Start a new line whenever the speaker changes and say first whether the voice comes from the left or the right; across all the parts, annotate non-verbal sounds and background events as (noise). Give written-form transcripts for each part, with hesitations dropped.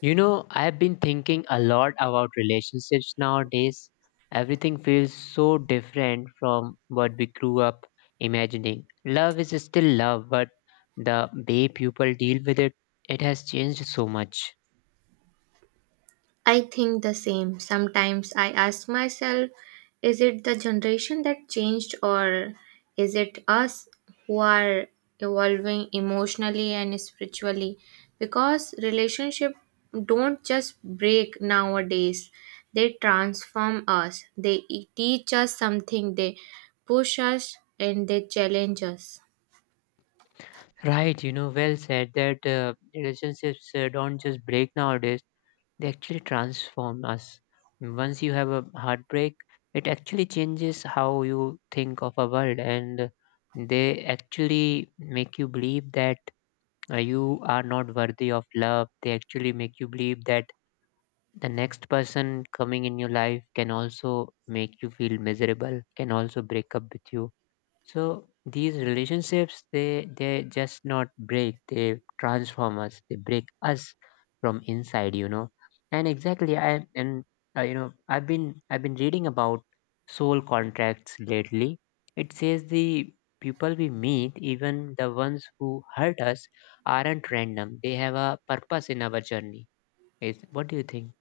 left: I've been thinking a lot about relationships nowadays. Everything feels so different from what we grew up imagining. Love is still love, but the way people deal with it, it has changed so much.
right: I think the same. Sometimes I ask myself, is it the generation that changed, or is it us who are evolving emotionally and spiritually? Because relationship don't just break nowadays, they transform us. They teach us something, they push us, and they challenge us.
left: Right, well said that relationships don't just break nowadays, they actually transform us. Once you have a heartbreak, it actually changes how you think of a world, and they actually make you believe that you are not worthy of love. They actually make you believe that the next person coming in your life can also make you feel miserable, can also break up with you. So these relationships they just not break, they transform us, they break us from inside. And exactly, I and I've been reading about soul contracts lately. It says the people we meet, even the ones who hurt us, aren't random. They have a purpose in our journey. Is What do you think?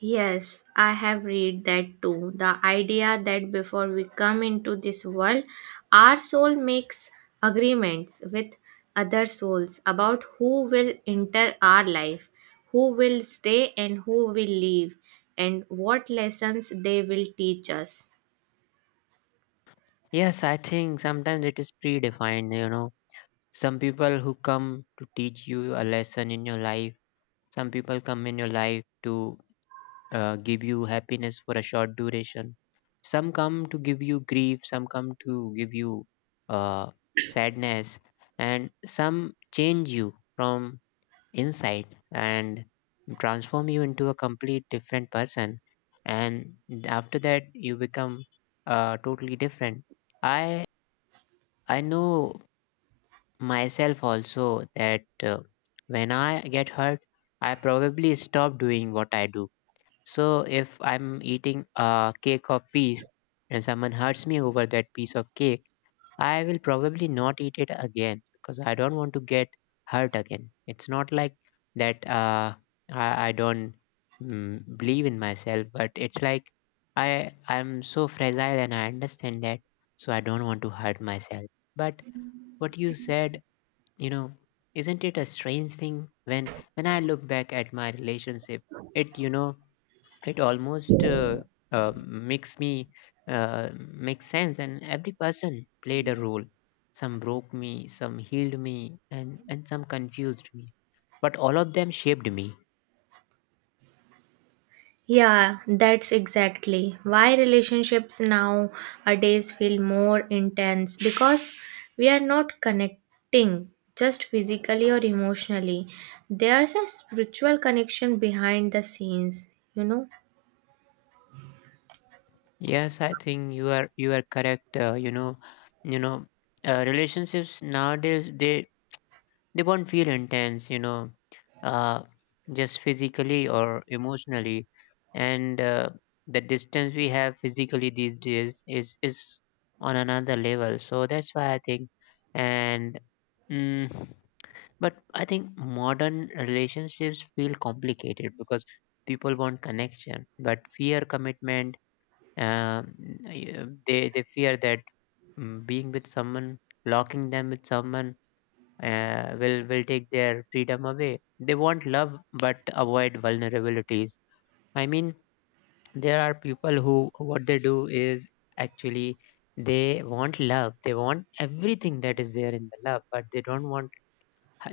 right: Yes, I have read that too. The idea that before we come into this world, our soul makes agreements with other souls about who will enter our life, who will stay and who will leave, and what lessons they will teach us.
left: Yes, I think sometimes it is predefined. Some people who come to teach you a lesson in your life. Some people come in your life to give you happiness for a short duration. Some come to give you grief. Some come to give you uh, sadness. And some change you from inside and transform you into a complete different person. And after that, you become totally different. I I know myself also that when I get hurt, I probably stop doing what I do. So if I'm eating a cake of peace and someone hurts me over that piece of cake, I will probably not eat it again because I don't want to get hurt again. It's not like that I don't believe in myself, but it's like I'm so fragile and I understand that, so I don't want to hurt myself. But what you said, you know, isn't it a strange thing when I look back at my relationship, it you know it almost makes me make sense, and every person played a role. Some broke me, some healed me, and some confused me, but all of them shaped me.
right: Yeah, that's exactly why relationships nowadays feel more intense because we are not connecting just physically or emotionally. There's a spiritual connection behind the scenes.
left: Yes, I think you are correct, you know relationships nowadays, they won't feel intense, uh, just physically or emotionally. And the distance we have physically these days is on another level, so that's why I think. And mm, but I think modern relationships feel complicated because people want connection but fear commitment. Um, y- they they fear that being with someone, locking them with someone, will take their freedom away. They want love but avoid vulnerabilities. I mean, there are people who, what they do is, actually they want love. They want everything that is there in the love, but they don't want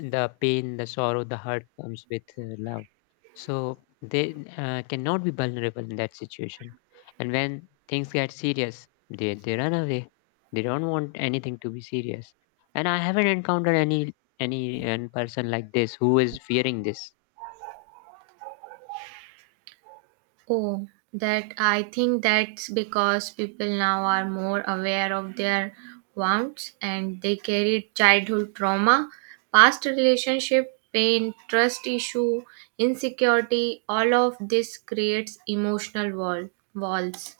left: the pain, the sorrow, the hurt comes with love. So they cannot be vulnerable in that situation. And when things get serious, they run away. They don't want anything to be serious. And I haven't encountered any person like this who is fearing this.
right: Oh, that I think that's because people now are more aware of their wants and they carry childhood trauma, past relationship, pain, trust issue, insecurity, all of this creates emotional walls.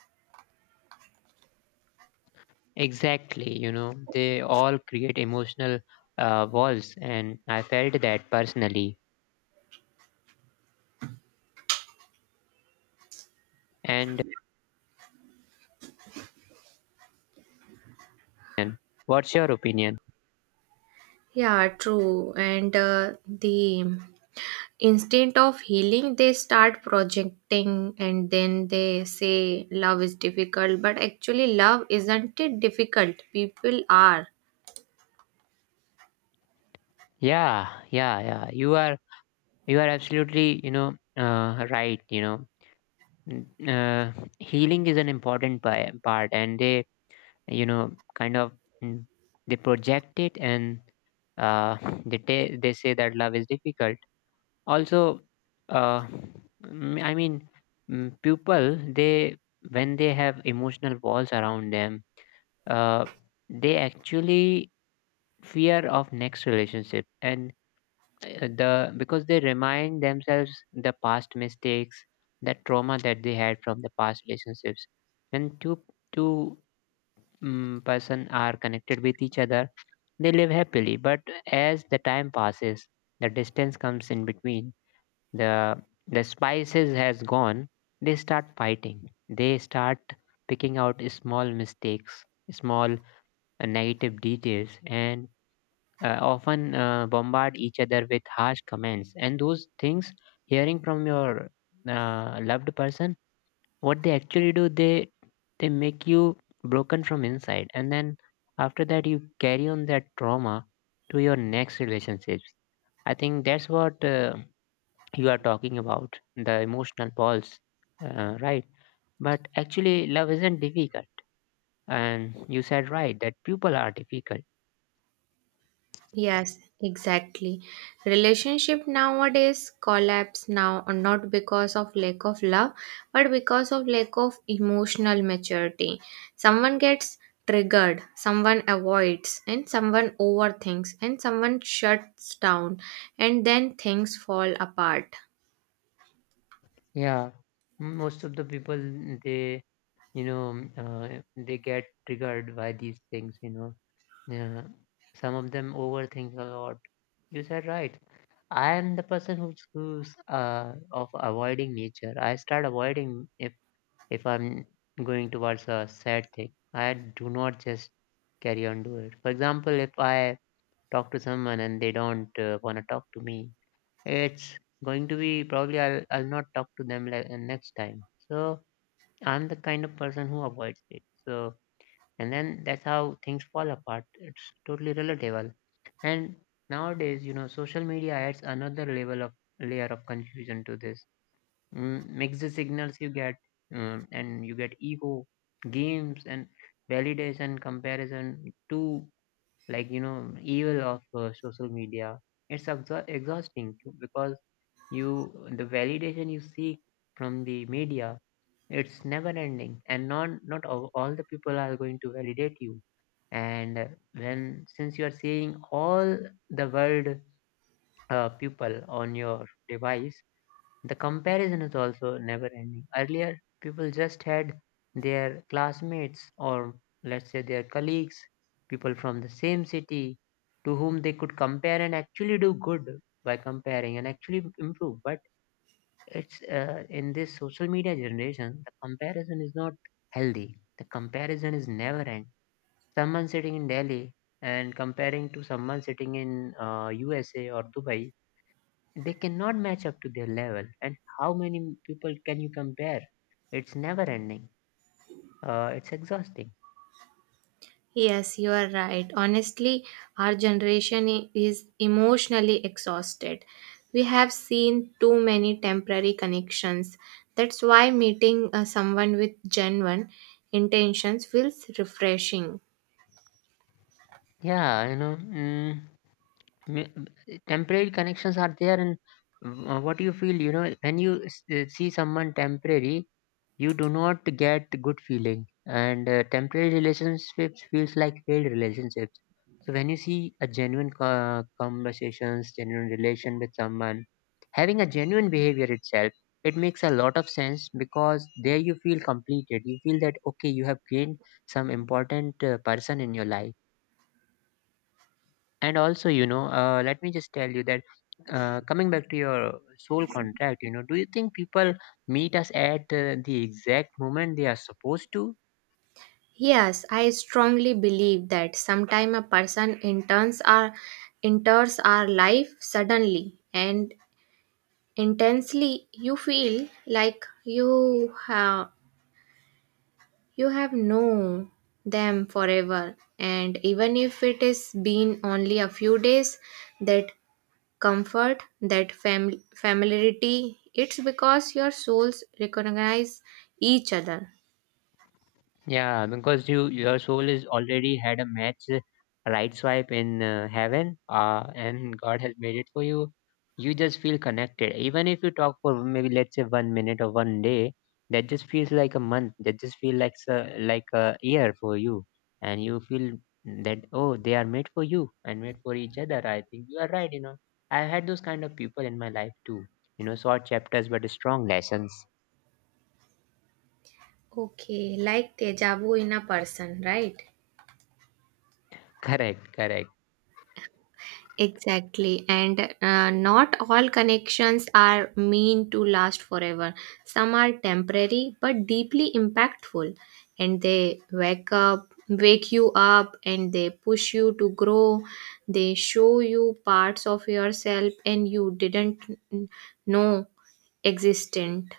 left: Exactly, they all create emotional walls, and I felt that personally. And uh, what's your opinion?
right: Yeah, true. And the instinct of healing, they start projecting and then they say love is difficult, but actually, love isn't it difficult? People are.
left: Yeah, yeah, yeah. You are absolutely, right. N- uh, healing is an important part, and they, kind of, mm, they project it, and uh, (laughs) they say that love is difficult. Also, uh, I mean, people, they when they have emotional walls around them, uh, they actually fear of next relationship, and the because they remind themselves the past mistakes, that trauma that they had from the past relationships. When two person are connected with each other, they live happily, but as the time passes, the distance comes in between, the the spices has gone, they start fighting, they start picking out small mistakes, small negative details, and often bombard each other with harsh comments, and those things, hearing from your loved person, what they actually do, they make you broken from inside, and then after that you carry on that trauma to your next relationships. I think that's what you are talking about, the emotional balls, right? But actually love isn't difficult, and you said right that people are difficult.
right: Yes, exactly. Relationship nowadays collapse now not because of lack of love but because of lack of emotional maturity. Someone gets triggered, someone avoids and someone overthinks and someone shuts down and then things fall apart.
left: Yeah, most of the people, they you know they get triggered by these things, yeah. Some of them overthink a lot. You said right. I am the person who's of avoiding nature. I start avoiding. If I'm going towards a sad thing, I do not just carry on do it. For example, if I talk to someone and they don't want to talk to me, it's going to be probably, I'll not talk to them, like, next time. So I'm the kind of person who avoids it. So, and then that's how things fall apart. It's totally relatable. And nowadays, social media adds another level of layer of confusion to this. Mix the signals you get, and you get ego games and validation comparison to, like, evil of social media. It's exhausting, because you, the validation you seek from the media, it's never ending, and not all the people are going to validate you. And when, since you are seeing all the world, people on your device, the comparison is also never ending. Earlier people just had their classmates, or let's say their colleagues, people from the same city, to whom they could compare and actually do good by comparing and actually improve. But it's in this social media generation, the comparison is not healthy, the comparison is never end. Someone sitting in Delhi and comparing to someone sitting in USA or Dubai, they cannot match up to their level. And how many people can you compare? It's never ending, it's exhausting.
right: Yes, you are right. Honestly, our generation is emotionally exhausted. We have seen too many temporary connections. That's why meeting someone with genuine intentions feels refreshing.
left: Yeah, mi- temporary connections are there, and what you feel, when you see someone temporary, you do not get good feeling. And temporary relationships feels like failed relationships. So when you see a genuine conversations, genuine relation with someone, having a genuine behavior itself, it makes a lot of sense, because there you feel completed, you feel that okay, you have gained some important person in your life. And also, let me just tell you that, coming back to your soul contract, do you think people meet us at the exact moment they are supposed to?
right: Yes, I strongly believe that sometime a person enters our life suddenly and intensely. You feel like you have known them forever, and even if it has been only a few days, that comfort, that familiarity, it's because your souls recognize each other.
left: Yeah, because your soul is already had a match, right swipe in heaven, and God has made it for you. You just feel connected, even if you talk for maybe let's say one minute or one day. That just feels like a month. That just feel like a year for you, and you feel that, oh, they are made for you and made for each other. I think you are right. I had those kind of people in my life too. Short chapters but strong lessons.
right: Okay, like deja vu in a person, right?
left: (laughs) Correct, correct.
right: Exactly, and not all connections are mean to last forever. Some are temporary but deeply impactful, and they wake you up, and they push you to grow. They show you parts of yourself and you didn't know existent.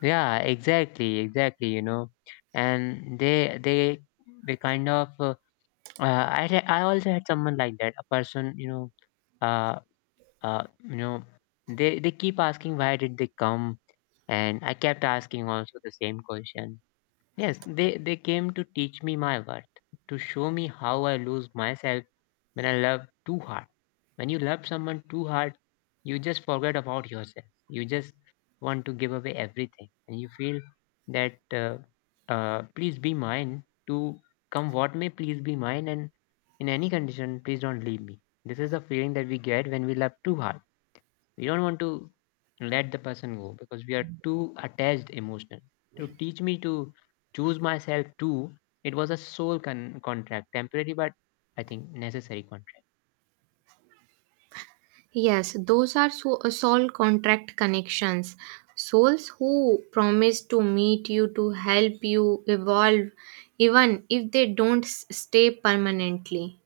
left: Yeah, exactly, exactly. And they kind of, uh, I also had someone like that, a person, uh uh you know, they keep asking, why did they come? And I kept asking also the same question. Yes, they came to teach me my worth, to show me how I lose myself when I love too hard. When you love someone too hard, you just forget about yourself. You just want to give away everything. And you feel that, please be mine, to come what may, please be mine. And in any condition, please don't leave me. This is the feeling that we get when we love too hard. We don't want to let the person go because we are too attached emotionally. To teach me to choose myself too. It was a soul contract, temporary, but I think necessary contract.
right: Yes, those are soul contract connections. Souls who promise to meet you, to help you evolve, even if they don't stay permanently.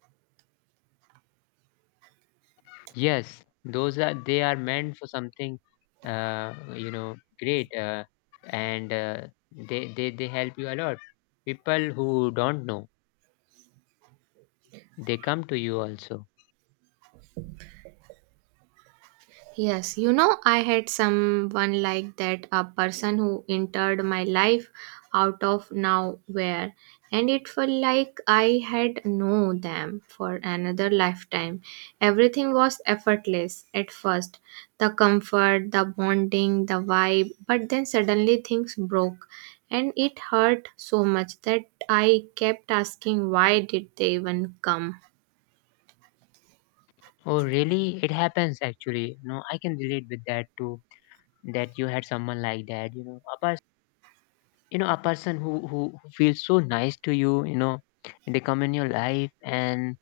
left: Yes, those are, they are meant for something you know great, and they help you a lot. People who don't know, they come to you also.
right: Yes, I had someone like that, a person who entered my life out of nowhere, and it felt like I had known them for another lifetime. Everything was effortless at first, the comfort, the bonding, the vibe, but then suddenly things broke, and it hurt so much that I kept asking, why did they even come?
left: Oh really? It happens actually. No, I can relate with that too. That you had someone like that, you know, a person, you know, a person who feels so nice to you, you know. They come in your life and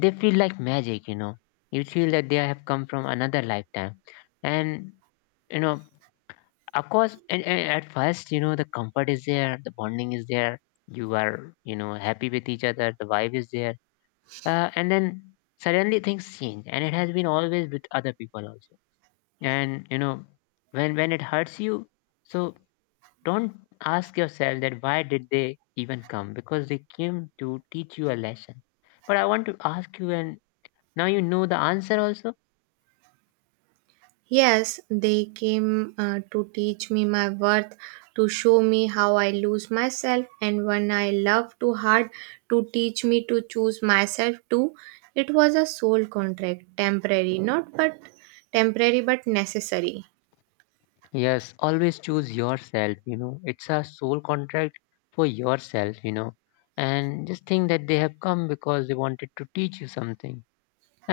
left: they feel like magic, you know. You feel that they have come from another lifetime. And you know, of course, and at first, you know, the comfort is there, the bonding is there, you are, you know, happy with each other, the vibe is there. And then suddenly things change, and it has been always with other people also. And you know, when it hurts you, so don't ask yourself that why did they even come, because they came to teach you a lesson. But I want to ask you, and now you know the answer also.
right: Yes, they came to teach me my worth, to show me how I lose myself, and when I love too hard, to teach me to choose myself too. It was a soul contract, temporary, not but temporary but necessary.
left: Yes, always choose yourself, you know. It's a soul contract for yourself, you know. And just think that they have come because they wanted to teach you something.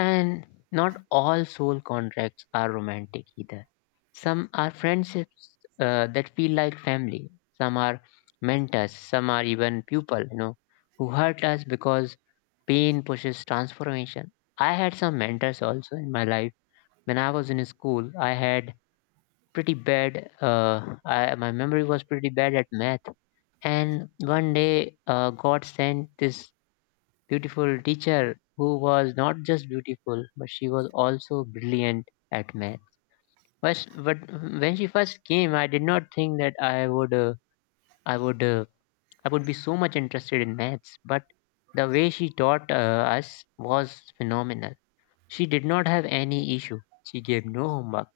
left: And not all soul contracts are romantic either. Some are friendships that feel like family. Some are mentors. Some are even people, you know, who hurt us because pain pushes transformation. I had some mentors also in my life. When I was in school, I had pretty bad, my memory was pretty bad at math. And one day, God sent this beautiful teacher who was not just beautiful, but she was also brilliant at math. But when she first came, I did not think that I would uh, I would be so much interested in maths. But the way she taught us was phenomenal. She did not have any issue. She gave no homework.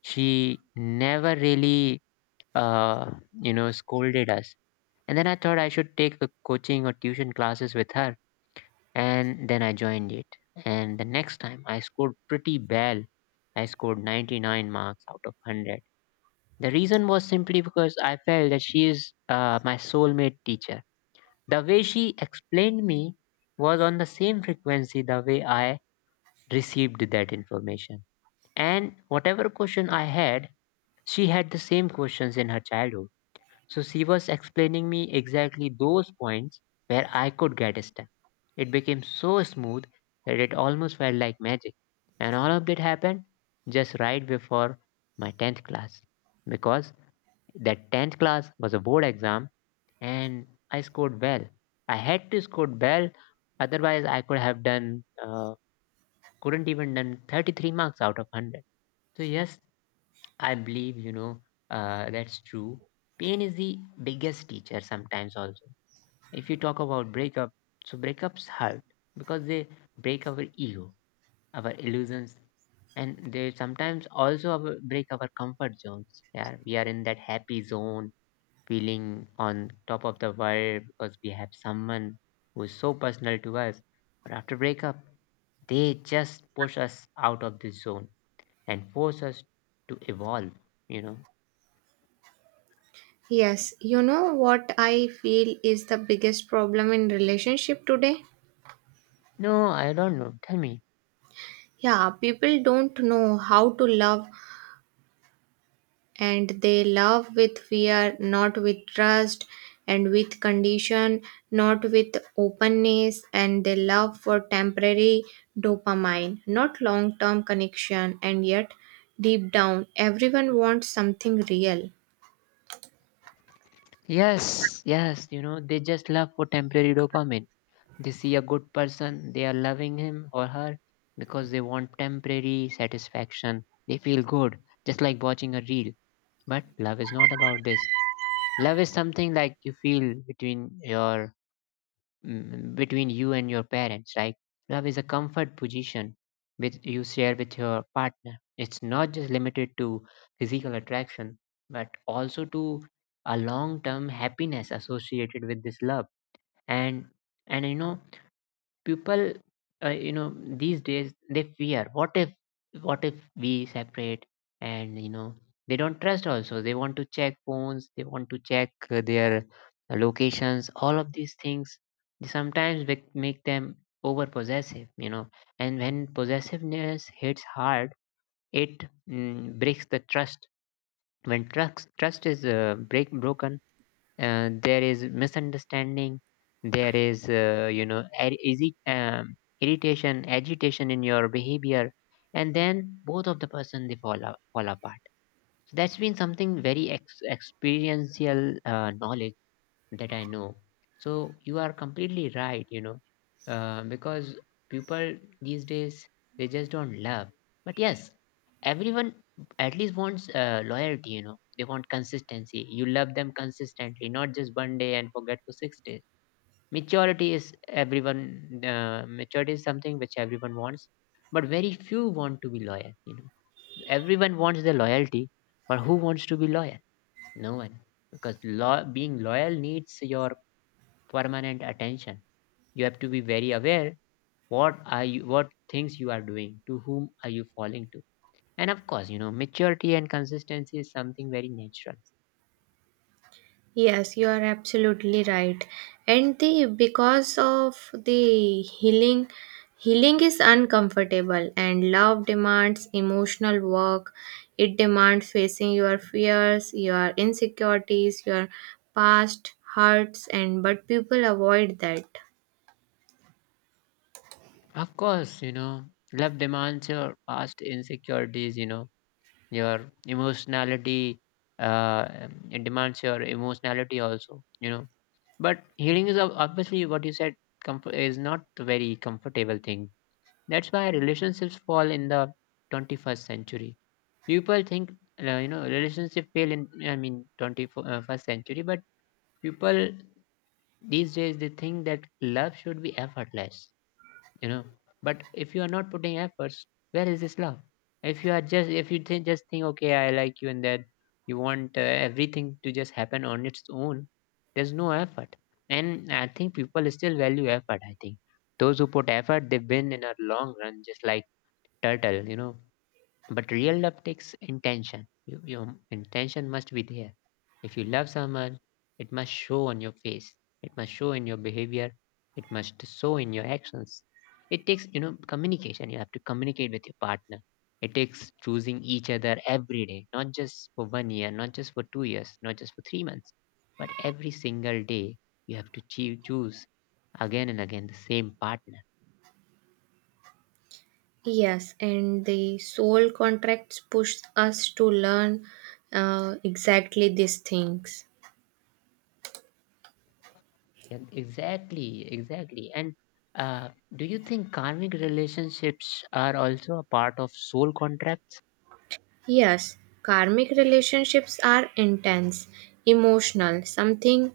left: She never really uh, you know scolded us. And then I thought I should take a coaching or tuition classes with her, and then I joined it. And the next time I scored pretty well. I scored 99 marks out of 100. The reason was simply because I felt that she is my soulmate teacher. The way she explained me was on the same frequency the way I received that information. And whatever question I had, she had the same questions in her childhood. So she was explaining me exactly those points where I could get stuck. It became so smooth that it almost felt like magic. And all of that happened just right before my 10th class. Because that 10th class was a board exam, and I scored well. I had to score well, otherwise I could have done, couldn't even done 33 marks out of 100. So yes, I believe, you know, that's true. Pain is the biggest teacher sometimes, also. If you talk about breakup, so breakups hurt because they break our ego, our illusions, and they sometimes break our comfort zones. Yeah, we are in that happy zone, feeling on top of the world because we have someone who is so personal to us. But after breakup, they just push us out of this zone and force us to evolve, you know.
right: Yes, you know what I feel is the biggest problem in relationship today?
left: No, I don't know. Tell me.
right: Yeah, people don't know how to love, and they love with fear, not with trust, and with condition, not with openness, and they love for temporary dopamine, not long term connection, and yet deep down, everyone wants something real.
left: Yes, yes, you know, they just love for temporary dopamine. They see a good person, they are loving him or her because they want temporary satisfaction. They feel good, just like watching a reel. But love is not about this. Love is something like you feel between your between you and your parents. Like love is a comfort position with you share with your partner. It's not just limited to physical attraction, but also to a long-term happiness associated with this love. And and you know people you know these days they fear what if we separate, and you know they don't trust also. They want to check phones, they want to check their locations, all of these things sometimes make them over possessive, you know. And when possessiveness hits hard, it breaks the trust. When trust is break broken, there is misunderstanding. There is you know irritation, agitation in your behavior. And then both of the person they fall apart. So that's been something very experiential knowledge that I know. So you are completely right, you know, because people these days they just don't love. But yes, everyone at least wants loyalty, you know, they want consistency. You love them consistently, not just one day and forget for 6 days. Maturity is something which everyone wants, but very few want to be loyal, you know. Everyone wants the loyalty, but who wants to be loyal? No one, because being loyal needs your permanent attention. You have to be very aware what things you are doing, to whom are you falling to, and of course, you know, maturity and consistency is something very natural.
right: Yes, you are absolutely right. And the because of the healing, healing is uncomfortable, and love demands emotional work. It demands facing your fears, your insecurities, your past hurts, and but people avoid that.
left: Of course, you know, love demands your past insecurities. You know, your emotionality. It demands your emotionality also. You know, but healing is obviously what you said. Comfort is not a very comfortable thing. That's why relationships fall in the 21st century. People think you know relationship fail in, I mean, 21st century, but people these days they think that love should be effortless. You know, but if you are not putting efforts, where is this love? If you are just if you think just think okay I like you and that you want everything to just happen on its own, there's no effort. And I think people still value effort. I think those who put effort they win in a long run, just like turtle, you know. But real love takes intention. You, your intention must be there. If you love someone, it must show on your face. It must show in your behavior. It must show in your actions. It takes, you know, communication. You have to communicate with your partner. It takes choosing each other every day, not just for 1 year, not just for 2 years, not just for 3 months, but every single day you have to choose again and again the same partner.
right: Yes, and the soul contracts push us to learn exactly these things.
left: Yeah, exactly, exactly. And uh, do you think karmic relationships are also a part of soul contracts?
right: Yes, karmic relationships are intense, emotional, something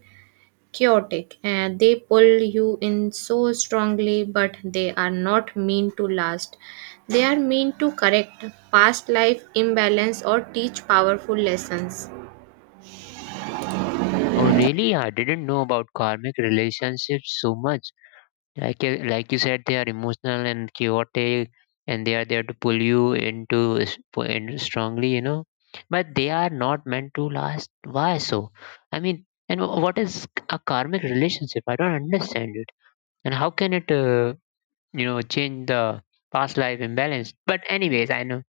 right: chaotic, and they pull you in so strongly, but they are not mean to last. They are mean to correct past life imbalance or teach powerful lessons.
left: Oh, really? I didn't know about karmic relationships so much. Like you said, they are emotional and chaotic, and they are there to pull you in strongly, you know. But they are not meant to last. Why so? I mean, and what is a karmic relationship? I don't understand it. And how can it? You know, change the past life imbalance. But anyways, I know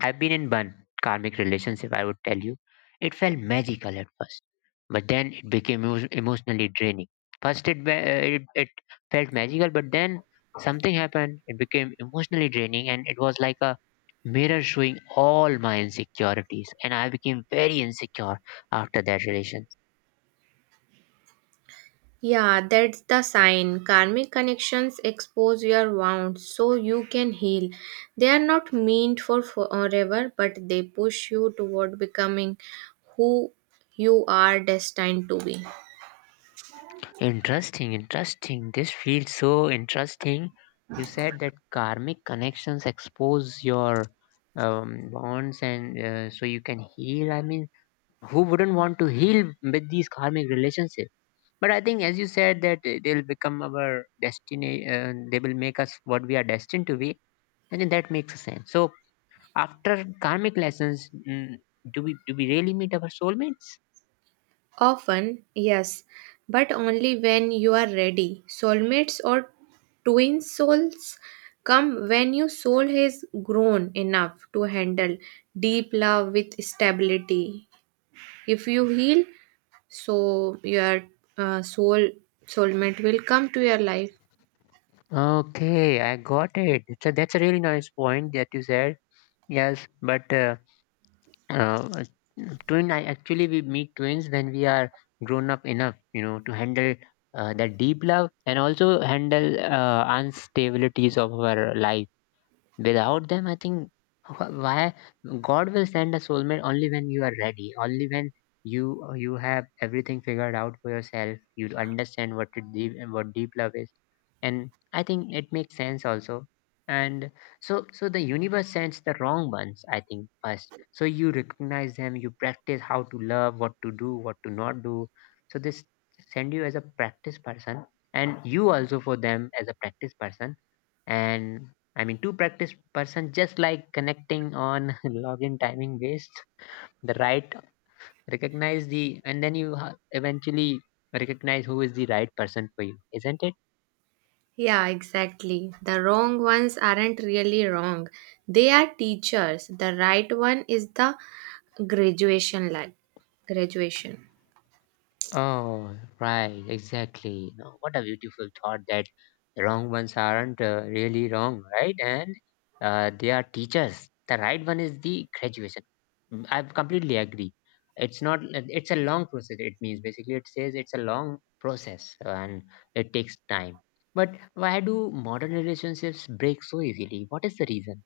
left: I've been in one karmic relationship, I would tell you. It felt magical at first, but then it became emotionally draining. First, it felt magical, but then something happened. It became emotionally draining, and it was like a mirror showing all my insecurities. And I became very insecure after that relationship.
right: Yeah, that's the sign. Karmic connections expose your wounds so you can heal. They are not meant for forever, but they push you toward becoming who you are destined to be.
left: Interesting, interesting. This feels so interesting. You said that karmic connections expose your bonds and so you can heal. I mean, who wouldn't want to heal with these karmic relationships? But I think, as you said, that they'll become our destiny, they will make us what we are destined to be. I think that makes sense. So, after karmic lessons, do we really meet our soulmates?
right: Often, yes, but only when you are ready. Soulmates or twin souls come when your soul has grown enough to handle deep love with stability. If you heal, so your uh, soul soulmate will come to your life.
left: Okay, I got it. So that's a really nice point that you said. Yes, but uh, twin. I actually We meet twins when we are grown up enough, you know, to handle that deep love and also handle instabilities of our life. Without them, I think why God will send a soulmate only when you are ready, only when you have everything figured out for yourself. You understand what deep love is, and I think it makes sense also. And so the universe sends the wrong ones, I think, first, so you recognize them, you practice how to love, what to do, what to not do. So this send you as a practice person, and you also for them as a practice person, and I mean, two practice person just like connecting on (laughs) login timing based the right recognize the and then you eventually recognize who is the right person for you, isn't it?
right: Yeah, exactly, the wrong ones aren't really wrong, they are teachers. The right one is the graduation. Life graduation.
left: Oh, right, exactly. No, what a beautiful thought that the wrong ones aren't really wrong, right? And they are teachers. The right one is the graduation. Mm, I completely agree. It's not. It's a long process. It means basically it says it's a long process and it takes time. But why do modern relationships break so easily? What is the reason?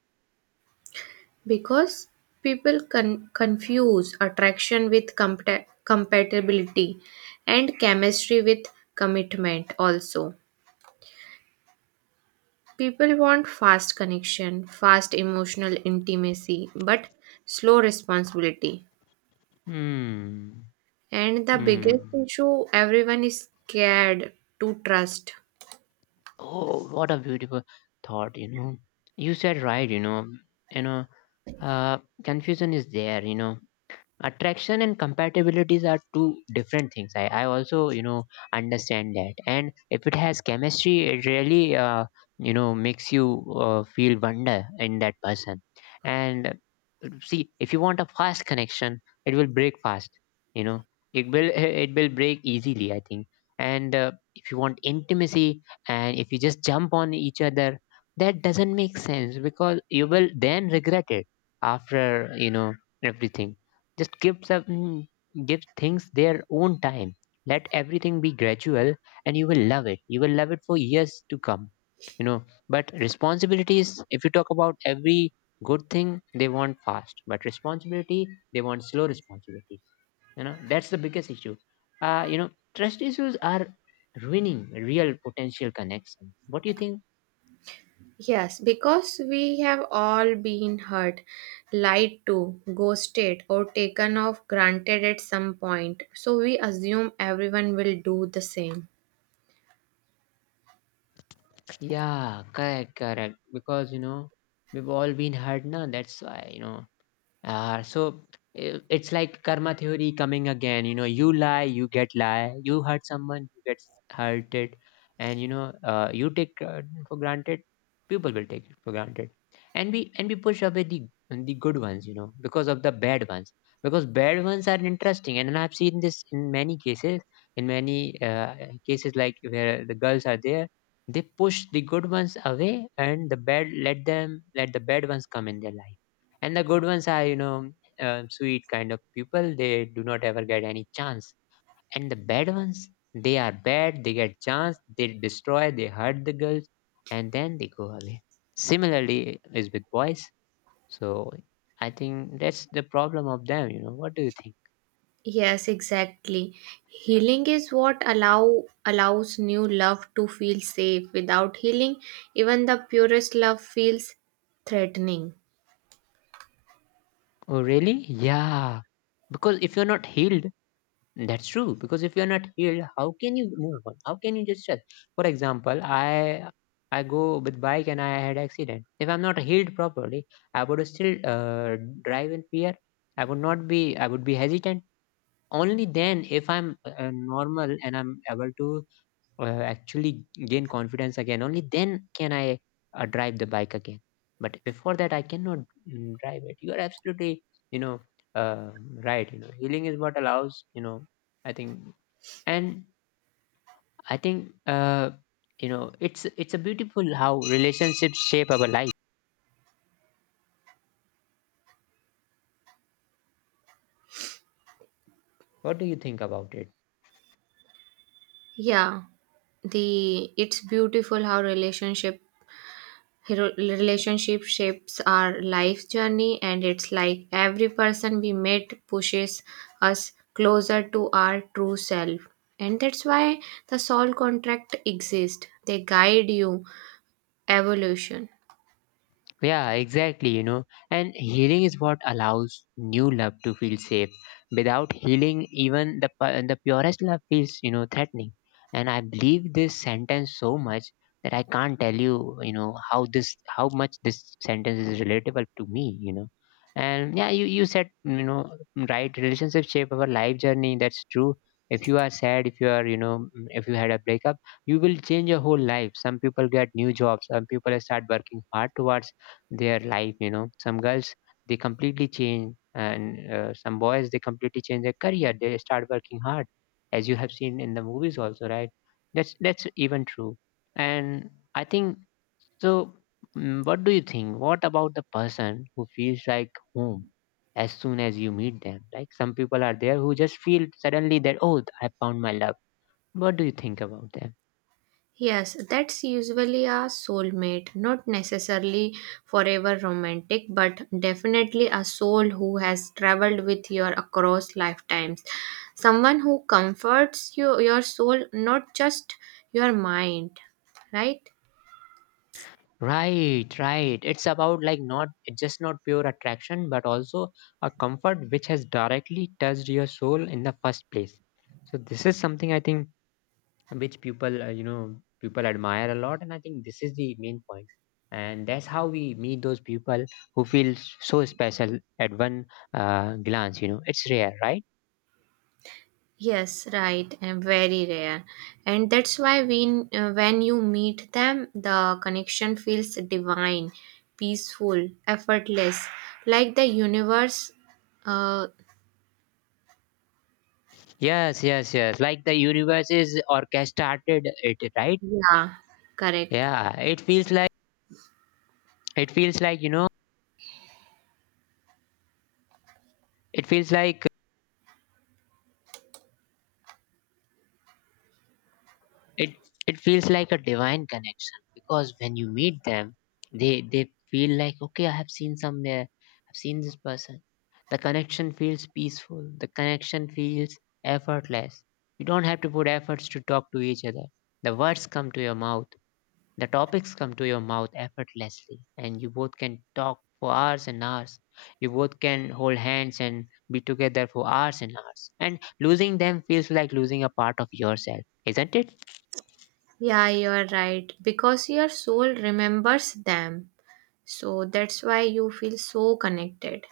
right: Because people confuse attraction with compatibility, and chemistry with commitment also. People want fast connection, fast emotional intimacy, but slow responsibility.
left: Hmm.
right: And the biggest
left: Hmm.
right: issue, everyone is scared to trust.
left: Oh, what a beautiful thought. You know, you said right. You know, you know. uh, Confusion is there. Attraction and compatibilities are two different things. I also understand that. And if it has chemistry, it really makes you feel wonder in that person. And see, if you want a fast connection, it will break fast, you know it will (laughs) it will break easily, I think. And if you want intimacy, and if you just jump on each other, that doesn't make sense because you will then regret it after you know everything. Just give things their own time. Let everything be gradual and you will love it. You will love it for years to come. You know, but responsibilities, if you talk about every good thing, they want fast. But responsibility, they want slow responsibility. That's the biggest issue. Trust issues are ruining real potential connection. What do you think?
right: Yes, because we have all been hurt, lied to, ghosted, or taken off granted at some point. So we assume everyone will do the same.
left: Yeah, correct, correct. Because we've all been hurt now, that's why. So it's like karma theory coming again. You lie, you get lie. You hurt someone, you get hurted, and you take for granted. People will take it for granted, and we push away the good ones. Because of the bad ones. Because bad ones are interesting, and I've seen this in many cases. In many cases, like where the girls are there, they push the good ones away, and the bad let them let the bad ones come in their life. And the good ones are sweet kind of people. They do not ever get any chance. And the bad ones, they are bad, they get chance, they destroy, they hurt the girls, and then they go away. Similarly is with boys. So I think that's the problem of them. What do you think?
right: Yes, exactly. Healing is what allows new love to feel safe. Without healing, even the purest love feels threatening.
left: Oh, really? Yeah. because if you're not healed That's true, because if you're not healed, how can you move on? How can you just rest? For example, I go with bike and I had accident. If I'm not healed properly, I would still drive in fear. I would not be. I would be hesitant. Only then, if I'm normal and I'm able to actually gain confidence again, only then can I drive the bike again. But before that, I cannot drive it. You are absolutely you know uh, right. Healing is what allows. I think. And i think uh, you know it's a beautiful how relationships shape our life. What do you think about it?
right: Yeah, the it's beautiful how relationship shapes our life journey, and it's like every person we meet pushes us closer to our true self, and that's why the soul contract exists, they guide you evolution.
left: Yeah, exactly, And healing is what allows new love to feel safe. Without healing, even the purest love feels, threatening. And I believe this sentence so much that I can't tell you, how much this sentence is relatable to me. And yeah, you said, right, relationship shape our life journey. That's true. If you are sad, if you are, you know, if you had a breakup, you will change your whole life. Some people get new jobs. Some people start working hard towards their life. Some girls, they completely change, and some boys, they completely change their career, they start working hard, as you have seen in the movies also, right? That's even true. And I think so. What do you think What about the person who feels like home as soon as you meet them? Like some people are there who just feel suddenly that, oh, I found my love. What do you think about them?
right: Yes, that's usually a soulmate, not necessarily forever romantic, but definitely a soul who has traveled with you across lifetimes. Someone who comforts you, your soul, not just your mind, right?
left: Right, right. It's about, like, not just, not pure attraction, but also a comfort which has directly touched your soul in the first place. So this is something I think, which people you know people admire a lot, and I think this is the main point. And that's how we meet those people who feel so special at one glance. It's rare, right?
right: Yes, right, and very rare. And that's why when you meet them, the connection feels divine, peaceful, effortless, like the universe uh,
left: Yes, yes, yes. Like the universe is orchestrated it, right?
right: Yeah, correct.
left: Yeah, it feels like you know it feels like it it feels like a divine connection, because when you meet them, they feel like, okay, I have seen somewhere, I've seen this person. The connection feels peaceful, the connection feels effortless. You don't have to put efforts to talk to each other. The words come to your mouth, the topics come to your mouth effortlessly, and you both can talk for hours and hours. You both can hold hands and be together for hours and hours. And losing them feels like losing a part of yourself, isn't it?
right: Yeah, you're right. Because your soul remembers them. So that's why you feel so connected.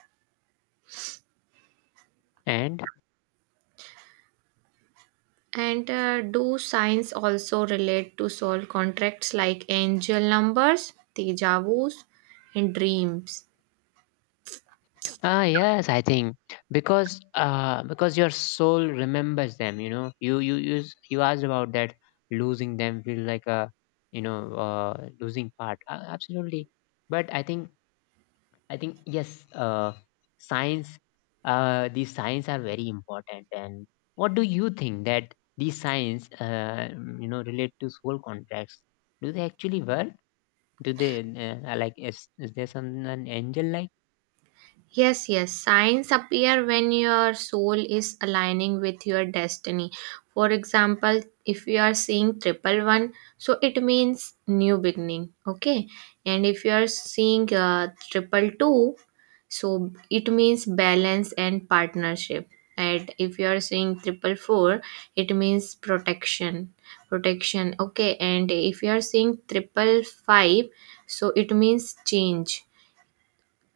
left: And
right: And do signs also relate to soul contracts like angel numbers, deja and dreams?
left: ah, yes, I think because your soul remembers them. You asked about that. Losing them feel like a losing part. Absolutely, but I think, yes, uh, science. These signs are very important. And what do you think that these signs, relate to soul contracts? Do they actually work? Do they like, is there some, an angel, like?
right: Yes, yes. Signs appear when your soul is aligning with your destiny. For example, if you are seeing 111, so it means new beginning. Okay. And if you are seeing 222, so it means balance and partnership. And if you are seeing 444, it means protection. Protection. Okay. And if you are seeing 555, so it means change.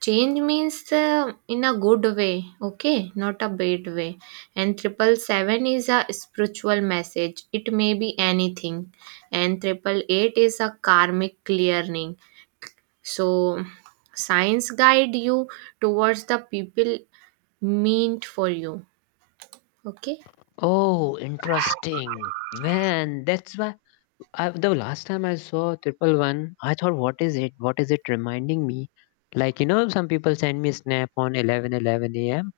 right: Change means in a good way, okay, not a bad way. And 777 is a spiritual message. It may be anything. And 888 is a karmic clearing. So signs guide you towards the people meant for you. Okay.
left: Oh, interesting. Man, that's why the last time I saw 111, I thought, what is it? What is it reminding me? Like, some people send me snap on 11:11 a.m.,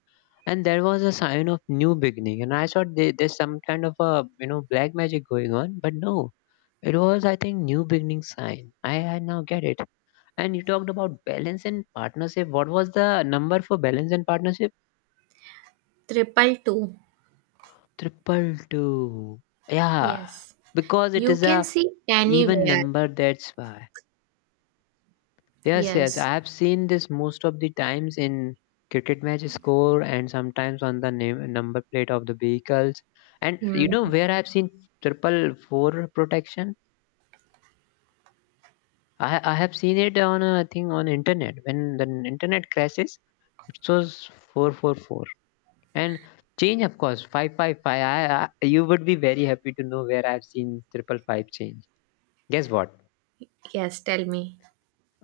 left: and there was a sign of new beginning. And I thought there's some kind of black magic going on. But no, it was, I think, new beginning sign. I now get it. And you talked about balance and partnership. What was the number for balance and partnership?
right: 222.
left: 222. Yeah,
right: Yes.
left: because it
right: You
left: is
right: can
left: a
right: see
left: even
right: anywhere.
left: number, that's why. Yes, yes,
right: Yes.
left: I have seen this most of the times in cricket match score, and sometimes on the name, number plate of the vehicles. And you
right: Hmm.
left: know where I have seen 444 protection? I have seen it on I think, on internet when the internet crashes, it shows 444. And change, of course, 555. I you would be very happy to know where I have seen 555 change. Guess what?
right: Yes, tell me.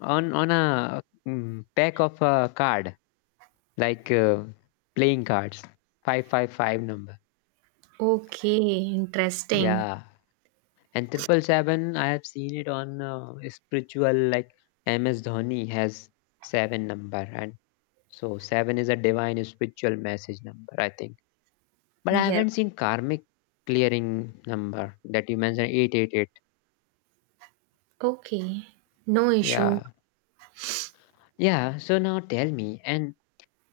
left: On a pack of a card, like playing cards, 555 number.
right: Okay, interesting.
left: Yeah. And 777, I have seen it on spiritual, like MS Dhoni has seven number. And so seven is a divine spiritual message number, I think. But I
right: Yes.
left: haven't seen karmic clearing number that you mentioned, 888.
right: Okay, no issue.
left: Yeah. Yeah, so now tell me, and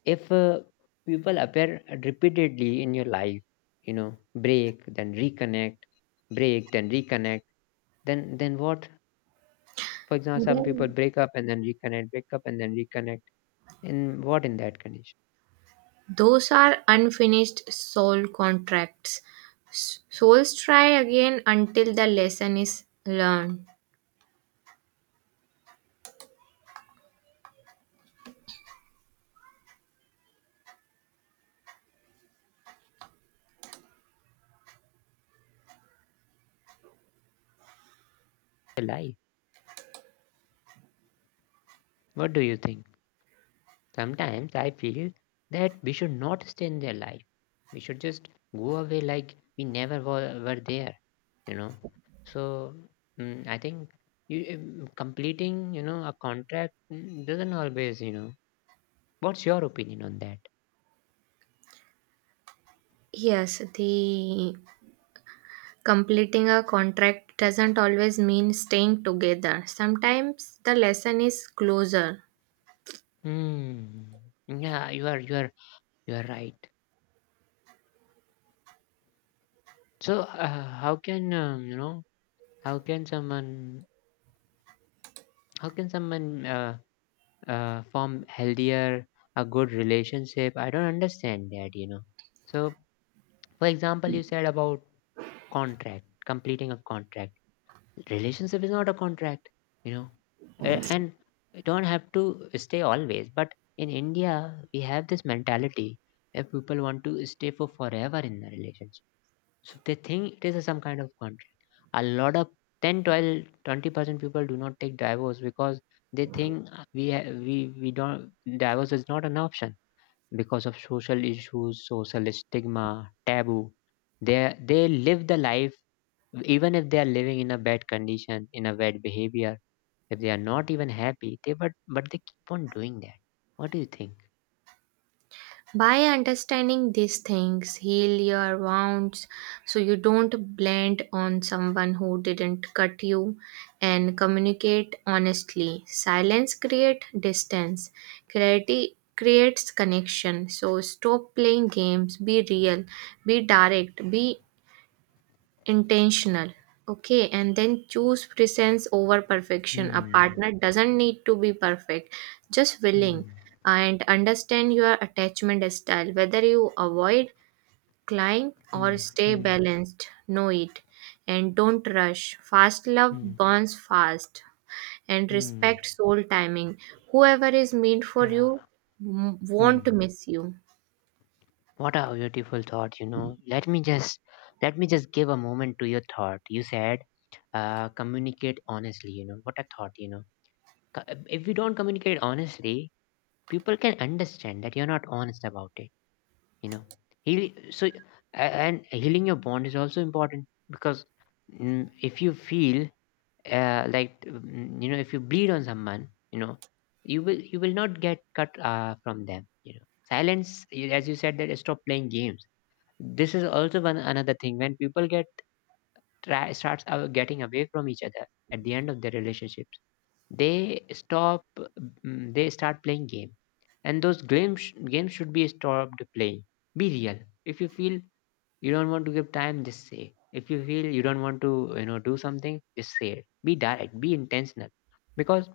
left: if people appear repeatedly in your life, you know break then reconnect, break then reconnect. Then what? For example, some people
right: Then
left: break up and then reconnect, break up and then reconnect. And what in that condition?
right: those are unfinished soul contracts. Souls try again until the lesson is learned.
left: Their life. What do you think? Sometimes I feel that we should not stay in their life. We should just go away like we never were there, you know. So I think completing, a contract doesn't always. What's your opinion on that?
right: Yes, the completing a contract doesn't always mean staying together. Sometimes the lesson is closer.
left: Hmm. Yeah, you are right. So how can How can someone how can someone form healthier a good relationship? I don't understand that. So, for example, you said about contract, completing a contract. Relationship is not a contract, you know. And you don't have to stay always, but in India, we have this mentality that people want to stay for forever in a relationship. So they think it is some kind of contract. A lot of 10, 12, 20% people do not take divorce because they think we ha- we don't. Divorce is not an option, because of social issues, social stigma, taboo. They live the life, even if they are living in a bad condition, in a bad behavior, if they are not even happy, they but they keep on doing that. What do you think?
right: By understanding these things, heal your wounds so you don't blend on someone who didn't cut you, and communicate honestly. Silence creates distance, clarity creates connection. So stop playing games, be real, be direct, be intentional. Okay, and then choose presence over perfection. A
left: Hmm.
right: partner doesn't need to be perfect, just willing.
left: Hmm.
right: And understand your attachment style, whether you avoid, climb, or
left: Hmm.
right: stay
left: Hmm.
right: balanced. Know it. And don't rush, fast love
left: Hmm.
right: burns fast. And
left: Hmm.
right: respect soul timing, whoever is meant for you
left: Yeah.
right: won't
left: Hmm.
right: miss you.
left: What a beautiful thought. Let me just give a moment to your thought. You said communicate honestly. What a thought. If you don't communicate honestly, people can understand that you're not honest about it, you know. Heal, so and healing your bond is also important, because if you feel like if you bleed on someone, you will not get cut from them. Silence, as you said, that stop playing games, this is also one another thing. When people get starts getting away from each other at the end of their relationships. They stop. They start playing game, and those games should be stopped playing. Be real. If you feel you don't want to give time, just say. If you feel you don't want to, do something, just say it. Be direct. Be intentional, because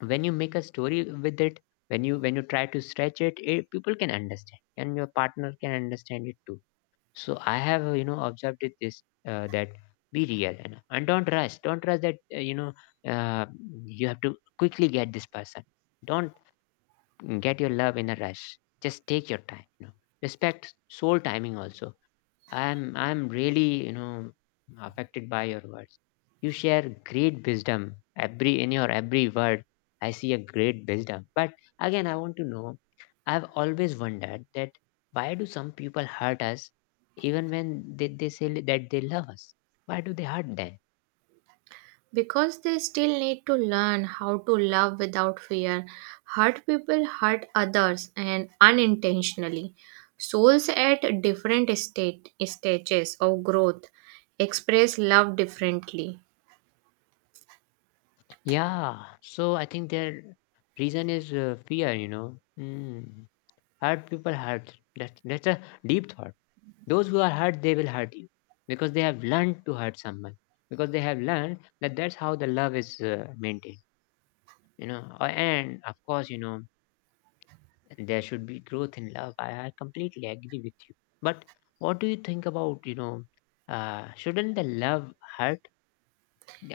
left: when you make a story with it, when you try to stretch it people can understand, and your partner can understand it too. So I have observed it this that be real and don't rush. Don't rush that uh, you have to quickly get this person. Don't get your love in a rush. Just take your time. You know, respect soul timing also. I'm really affected by your words. You share great wisdom every in your every word. I see a great wisdom. But again, I want to know. I've always wondered that why do some people hurt us even when they say that they love us? Why do they hurt then?
right: Because they still need to learn how to love without fear. Hurt people hurt others and unintentionally. Souls at different stages of growth express love differently.
left: Yeah. So I think their reason is fear. You know. Mm. Hurt people hurt. That's a deep thought. Those who are hurt, they will hurt you because they have learned to hurt someone because they have learned that that's how the love is maintained. You know. And of course, there should be growth in love. I completely agree with you. But what do you think about? Shouldn't the love hurt?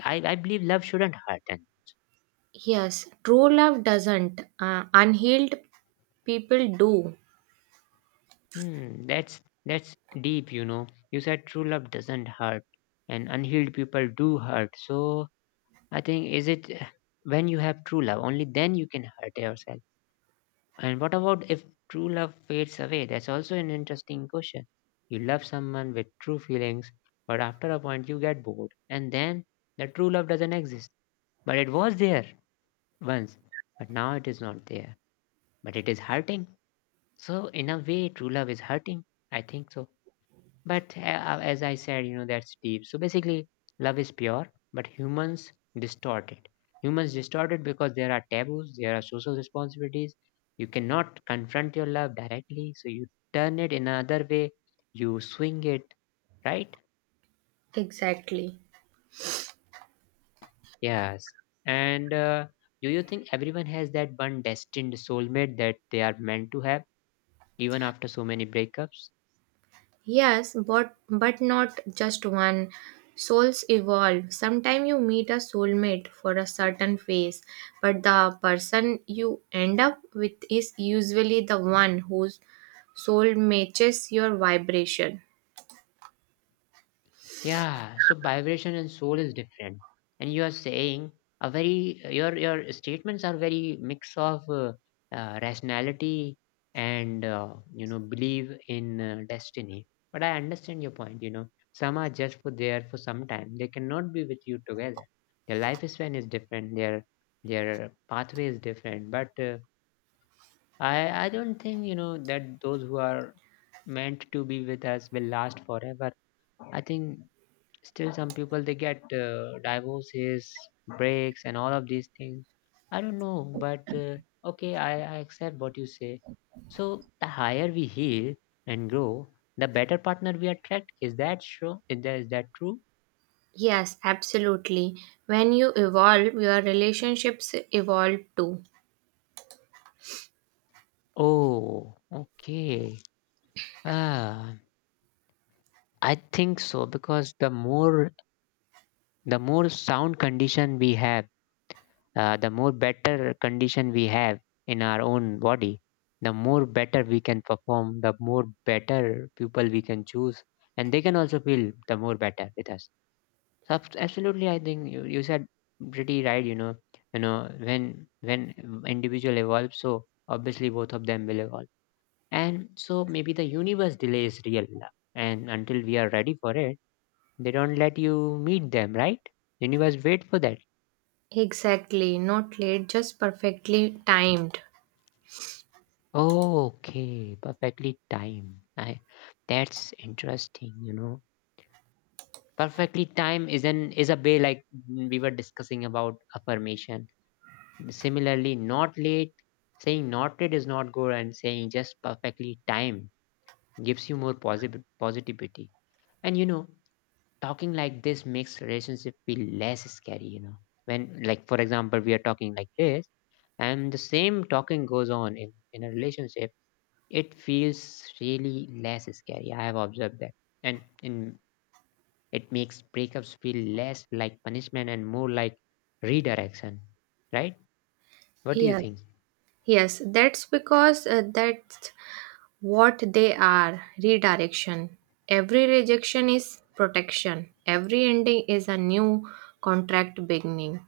left: I believe love shouldn't hurt. And
right: Yes, true love doesn't. Unhealed people do.
left: hmm, that's that's deep. You know, you said true love doesn't hurt, and unhealed people do hurt. So I think, is it when you have true love, only then you can hurt yourself? And what about if true love fades away? That's also an interesting question. You love someone with true feelings, but after a point you get bored, and then the true love doesn't exist. But it was there once, but now it is not there. But it is hurting. So in a way, true love is hurting. I think so. But as I said, that's deep. So basically, love is pure, but humans distort it. Humans distort it because there are taboos, there are social responsibilities. You cannot confront your love directly, so you turn it in another way, you swing it, right?
right: Exactly.
left: Yes. And do you think everyone has that one destined soulmate that they are meant to have, even after so many breakups?
right: Yes, but not just one. Souls evolve. Sometimes you meet a soulmate for a certain phase, but the person you end up with is usually the one whose soul matches your vibration.
left: Yeah, so vibration and soul is different. And you are saying, a very your statements are very mix of rationality and believe in destiny. But I understand your point. You know, some are just for there for some time. They cannot be with you together. Their lifespan is different. Their pathway is different. But I don't think that those who are meant to be with us will last forever. I think. Still, some people they get divorces, breaks, and all of these things. I don't know, but okay, I accept what you say. So the higher we heal and grow, the better partner we attract. Is that true? Is that true?
right: Yes, absolutely. When you evolve, your relationships evolve too.
left: Oh, okay. Ah, I think so, because the more sound condition we have, the more better condition we have in our own body, the more better we can perform, the more better people we can choose, and they can also feel the more better with us. So absolutely, I think you said pretty right. You know, when individual evolves, so obviously both of them will evolve, and so maybe the universe delays real love, and until we are ready for it, they don't let you meet them, right? Universe wait for that.
right: Exactly, not late, just perfectly timed.
left: Okay, perfectly timed. I That's interesting, you know. Perfectly time is an is a way, like we were discussing about affirmation. Similarly, not late, saying not late is not good, and saying just perfectly time gives you more positive positivity. And you know, talking like this makes relationship feel less scary. When, like, for example, we are talking like this and the same talking goes on in a relationship, it feels really less scary. I have observed that. And it makes breakups feel less like punishment and more like redirection, right? What do you
right: Yes,
left: think?
right: yes, that's what they are, redirection. Every rejection is protection. Every ending is a new contract beginning.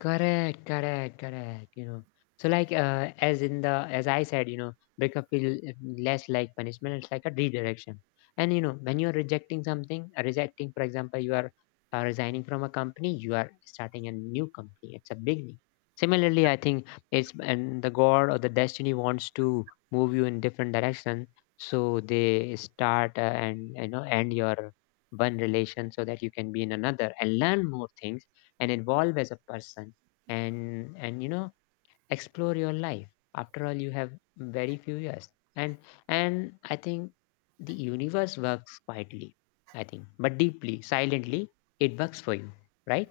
left: Correct, correct, correct. You know, so like as in the as I said, breakup feel less like punishment. It's like a redirection. And you know, when you are rejecting something, rejecting, for example, you are resigning from a company, you are starting a new company. It's a beginning. Similarly, I think it's and the God or the destiny wants to move you in different direction. So they start and end your one relation so that you can be in another and learn more things and evolve as a person and explore your life. After all, you have very few years, and and I think the universe works quietly. I think, but deeply, silently, it works for you, right?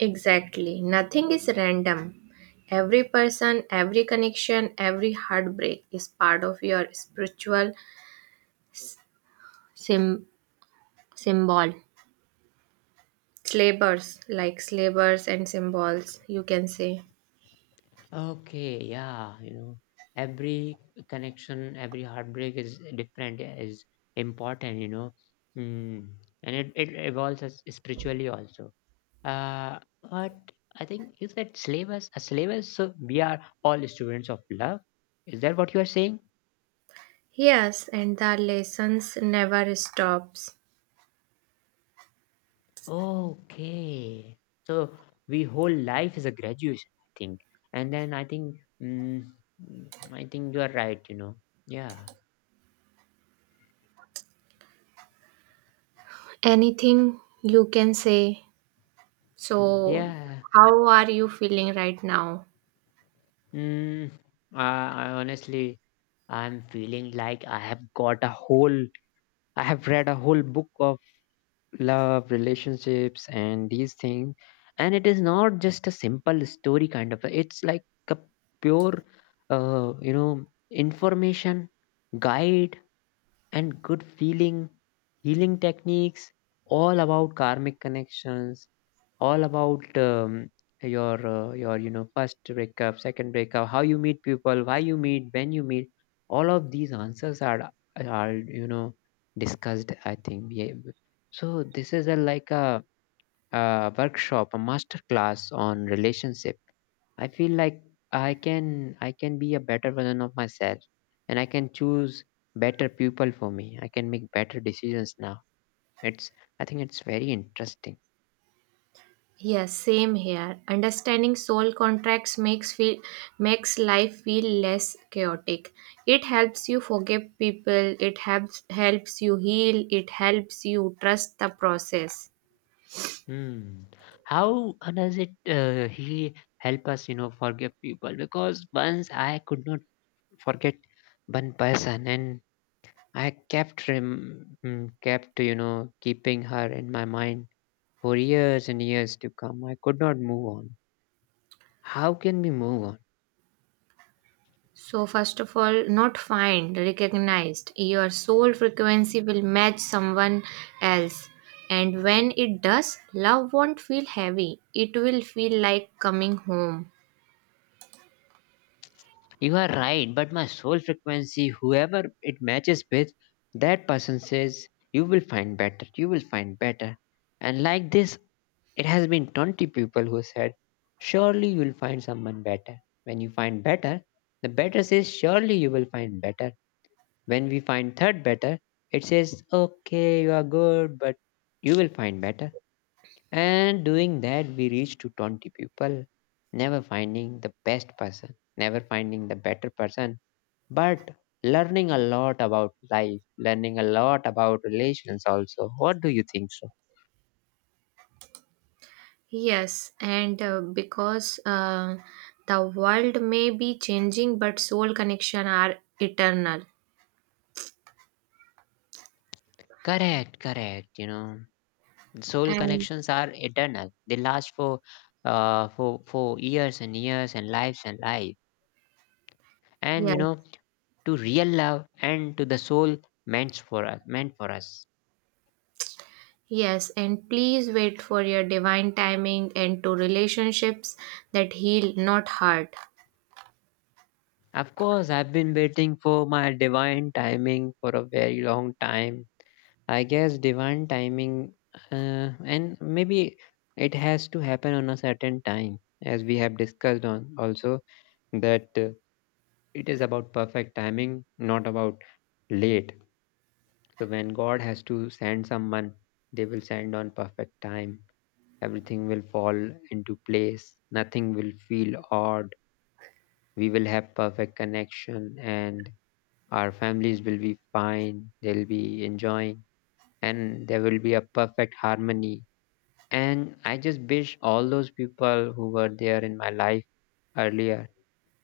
right: Exactly. Nothing is random. Every person, every connection, every heartbreak is part of your spiritual sim- symbol. Slavers, like slavers and symbols, you can say.
left: Okay, yeah, you know, every connection, every heartbreak is different is important mm. And it evolves us spiritually also. Uh, but I think you said slavers. A slavers, so we are all students of love. Is that what you are saying?
right: Yes, and the lessons never stops.
left: Okay. So we whole life is a graduation, I think. And then I think, mm, mm, I think you are right. You know. Yeah.
right: Anything you can say. So,
left: Yeah.
right: how are you feeling right now?
left: Mm, I honestly, I'm feeling like I have got a whole. I have read a whole book of love, relationships, and these things. And it is not just a simple story kind of. It's like a pure, you know, information, guide, and good feeling, healing techniques, all about karmic connections, all about your your first breakup, second breakup, how you meet people, why you meet, when you meet. All of these answers are are you know discussed, I think. Yeah. So this is a like a workshop, a master class on relationship. I feel like I can be a better version of myself, and I can choose better people for me. I can make better decisions now. It's, I think it's very interesting.
right: Yes, same here. Understanding soul contracts makes life feel less chaotic. It helps you forgive people, it helps you heal, it helps you trust the process.
left: Hmm. How does it he help us, forgive people? Because once I could not forget one person, and I kept keeping her in my mind for years and years to come. I could not move on. How can we move on?
right: So first of all, not find, recognized. Your soul frequency will match someone else. And when it does, love won't feel heavy. It will feel like coming home.
left: You are right, but my soul frequency, whoever it matches with, that person says, "You will find better. You will find better." And like this, it has been 20 people who said, "Surely you'll find someone better." When you find better, the better says, "Surely you will find better." When we find third better, it says, "Okay, you are good, but you will find better." And doing that, we reach to 20 people, never finding the best person, never finding the better person, but learning a lot about life, learning a lot about relations also. What do you think so?
right: Yes, and because the world may be changing, but soul connection are eternal.
left: Correct, correct, you know. Soul
right: And
left: connections are eternal. They last for years and years and lives and life. And you know,
right: yes,
left: to real love and to the soul meant for us, meant for us.
right: yes, and please wait for your divine timing and to relationships that heal, not hurt.
left: Of course, I've been waiting for my divine timing for a very long time. I guess divine timing, and maybe it has to happen on a certain time, as we have discussed on also, that it is about perfect timing, not about late. So when God has to send someone, they will send on perfect time. Everything will fall into place. Nothing will feel odd. We will have perfect connection, and our families will be fine. They'll be enjoying, and there will be a perfect harmony. And I just wish all those people who were there in my life earlier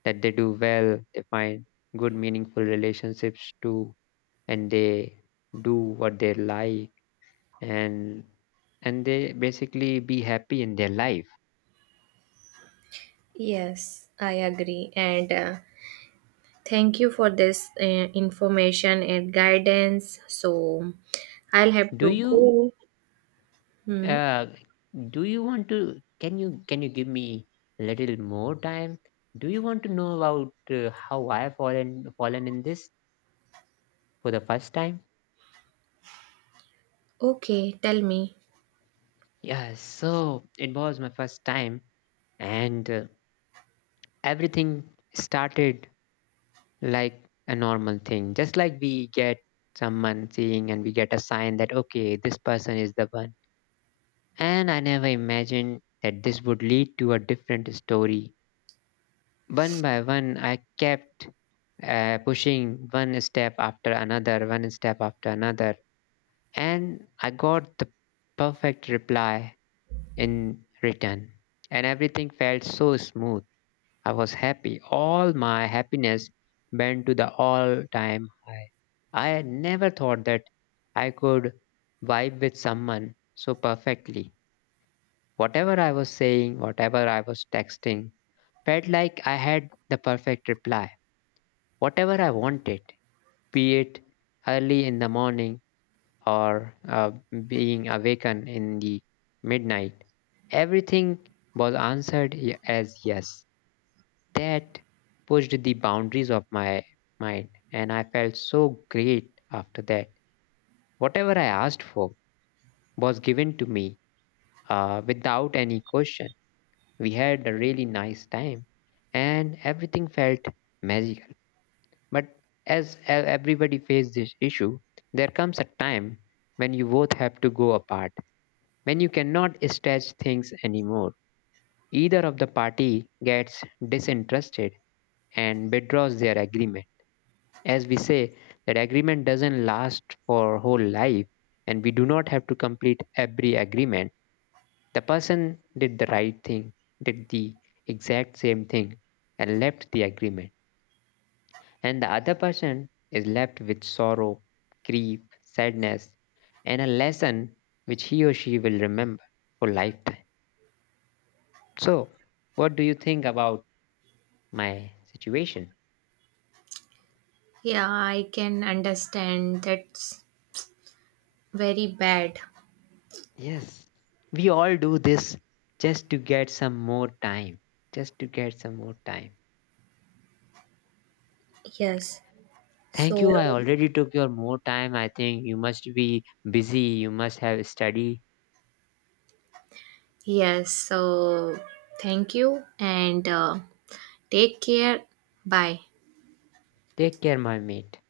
left: that they do well, they find good meaningful relationships too, and they do what they like, and and they basically be happy in their life.
right: Yes, I agree, and thank you for this information and guidance. So, I'll have
left: do
right: to
left: you
right: go. Hmm.
left: uh do you want to, can you give me a little more time? Do you want to know about how I fallen in this for the first time?
right: Okay, tell me.
left: Yeah, so it was my first time, and everything started like a normal thing, just like we get someone seeing and we get a sign that, okay, this person is the one. And I never imagined that this would lead to a different story. One by one, I kept pushing one step after another, one step after another, and I got the perfect reply in return. And everything felt so smooth. I was happy. All my happiness went to the all time high. I had never thought that I could vibe with someone so perfectly. Whatever I was saying, whatever I was texting, felt like I had the perfect reply. Whatever I wanted, be it early in the morning or being awakened in the midnight, everything was answered as yes. That pushed the boundaries of my mind, and I felt so great after that. Whatever I asked for was given to me, without any question. We had a really nice time, and everything felt magical. But as everybody faces this issue, there comes a time when you both have to go apart, when you cannot stretch things anymore. Either of the party gets disinterested and withdraws their agreement. As we say, that agreement doesn't last for whole life, and we do not have to complete every agreement. The person did the right thing, did the exact same thing, and left the agreement. And the other person is left with sorrow, grief, sadness, and a lesson which he or she will remember for lifetime. So, what do you think about my situation?
right: Yeah, I can understand. That's very bad.
left: Yes, we all do this just to get some more time. Just to get some more time.
right: Yes.
left: Thank
right: So,
left: you. I already took your more time. I think you must be busy. You must have study.
right: Yes, so thank you and take care. Bye.
left: Take care, my mate.